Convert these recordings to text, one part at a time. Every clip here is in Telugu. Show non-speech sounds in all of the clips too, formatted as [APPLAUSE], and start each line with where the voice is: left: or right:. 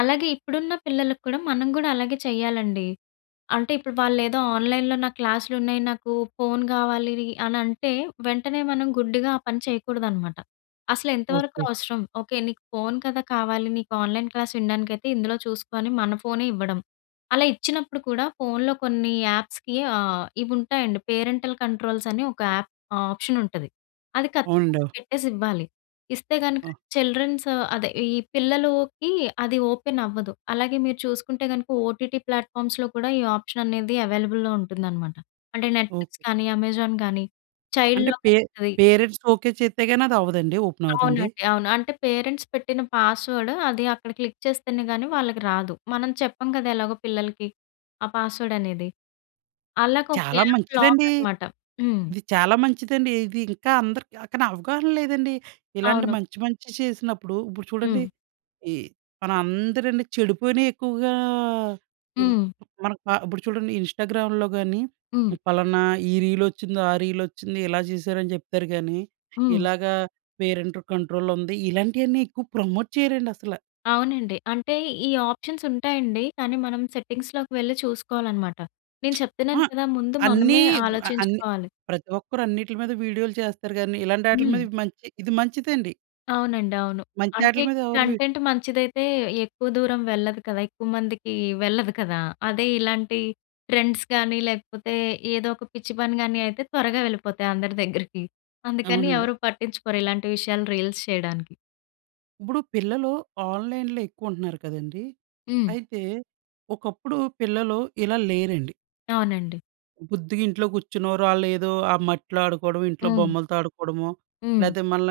left: అలాగే ఇప్పుడున్న పిల్లలకి కూడా మనం కూడా అలాగే చేయాలండి. అంటే ఇప్పుడు వాళ్ళేదో ఆన్‌లైన్‌లో నాకు క్లాసులున్నాయి నాకు ఫోను కావాలి అని అంటే వెంటనే మనం గుడ్డిగా ఆ పని చేయకూడదనమాట. అసలెంతవరకు
right: ఓకే.
left: అవసరం? ఓకే. నీకు ఫోను కదా! కావాలి నీకు ఆన్‌లైన్ క్లాస్ వినడానికైతే ఇందులో చూసుకొ అని మన ఫోనే ఇవ్వడం. అలా ఇచ్చినప్పుడు కూడా ఫోనులో కొన్ని యాప్స్‌కి ఆహ్, ఇవుంటాయండి పేరెంటల్ కంట్రోల్స్ అని ఒక యాప్ ఆప్షన్ ఉంటది. అది ఖచ్చితంగా
right: అవునండో.
left: పెట్టేసివ్వాలి. ఇస్తే గనుక
right: ఆ!
left: చిల్డ్రన్స్ అదే ఈ పిల్లలకి అది ఓపెన్ అవ్వదు. అలాగే మీరు చూసుకుంటే గనుక ఓటిటి ప్లాట్‌ఫార్మ్స్‌లో కూడా ఈ ఆప్షన్ అనేది అవైలబుల్‌లో ఉంటుందన్నమాట. అంటే
right: ఓహ్!
left: నెట్‌ఫ్లిక్స్ కానీ, అమెజాన్ కానీ చైల్డ్
right: అంటే
left: లాక్
right: పే
left: అని ఉంటది.
right: Parents okay. చేస్తే గాని అది అవ్వదండి? ఓపెన్ అవ్వదండి?
left: అవునండి. అవును. అంటే పేరెంట్స్ పెట్టిన పాస్‌వర్డ్ అది అక్కడ క్లిక్ చేస్తేనే గాని వాళ్ళకి రాదు. మనం చెప్పం కదా! ఎలాగో పిల్లలకి, ఆ పాస్‌వర్డ్ అనేది. వాళ్ళకు ఒక
right: చాలా
left: యాప్ లాక్
right: మంచిదండి!
left: అనమాట. హ్మ్.
right: ఇది చాలా మంచిదండి. ఇది ఇంకా అందరికి కాని అవగాహన లేదండి. ఇలాంటి
left: అవును.
right: మంచి మంచి చేసినప్పుడు, ఇప్పుడు చూడండి,
left: హ్మ్.
right: ఈ మన అందరని చెడుపోయినయి ఎక్కువగా ఉ
left: హ్మ్.
right: మనకి ప ఇప్పుడు చూడండి, ఇన్‌స్టాగ్రామ్‌లో గాని
left: హ్మ్.
right: పలానా ఈ రీలొచ్చింది, ఆ రీలొచ్చింది, ఇలా చేసారు అని చెప్తారు గాని
left: హ్మ్.
right: ఇలాగా పేరెంట్ కంట్రోల్ ఉంది. ఇలాంటియన్నీ ఎక్కువ ప్రమోట్ చేయరండసల.
left: అవునండి. అంటే ఈ ఆప్షన్స్ ఉంటాయండి. కానీ మనం సెట్టింగ్స్‌‌లోకి వెళ్లి చూసుకోవాలనమాట. నేను
right: [SMACKS LIPS] ఆ!
left: చెప్తున్నాను కదా! ముందు
right: అన్నీ
left: మనమే
right: ఇప్పు అన్ని
left: ఆలోచించుకోవాలి.
right: ప్రతి ఒక్కరు అన్నిట్ల మీద వీడియోలు చేస్తారు గాని! ఇలాంటాట్లి
left: హ్మ్.
right: మీద మంచి ఇది మంచిదండి.
left: అవునండి. అవును. అంటే
right: మంచాటిల మీద ఎవరు వి
left: కంటెంట్ మంచిదైతే ఎక్కువ దూరం వెళ్ళదు కదా! ఎక్కువ మందికి వెళ్ళదు కదా! అదే ఇలాంటి ట్రెండ్స్ కానీ లేకపోతే ఏదో ఒక పిచ్చి పని గాని, అయితే త్వరగా వెళ్ళిపోతాయి అందరి దగ్గరికి. అందుకని
right: అవునండి.
left: ఎవరు పట్టించుకోరు ఇలాంటి విషయాలు రీల్స్ చేయడానికి.
right: ఇప్పుడు పిల్లలు ఆన్‌లైన్‌లో ఎక్కువ ఉంటున్నారు కదండీ!
left: హ్మ్.
right: అయితే ఒకప్పుడు పిల్లలు ఇలా లేరండి.
left: అవునండి.
right: బుద్దిగా ఇంట్లో కూర్చున్న ఓరి ఆల్లేదో ఆ మట్టిలో ఆడుకోవడమో, ఇంట్లో
left: హ్మ్.
right: బొమ్మలతో ఆడుకోవడమో
left: హ్మ్.
right: లేతే మళ్ళ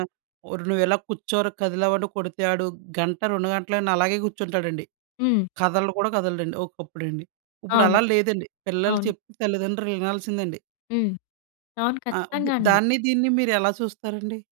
right: నువ్వు ఎలా కూర్చోరా కదిలేవంటే కొడితే, ఆడు గంట, 2 గంటలైనా అలాగే కూర్చుంటాడండి.
left: హ్మ్.
right: కదలడు కూడా కదలడండి. ఒకప్పుడండి.
left: అవును.
right: ఇప్పుడలా లేదండి. పిల్లలు
left: అవును.
right: చెప్తే తల్లిదండ్రులు వినాల్సిందండి.
left: హ్మ్. అవును.
right: ఆ!
left: ఖచ్చితంగా
right: ఉప్పుడు
left: అండి.
right: దాన్ని దీన్ని మీరెలా చూస్తారండి?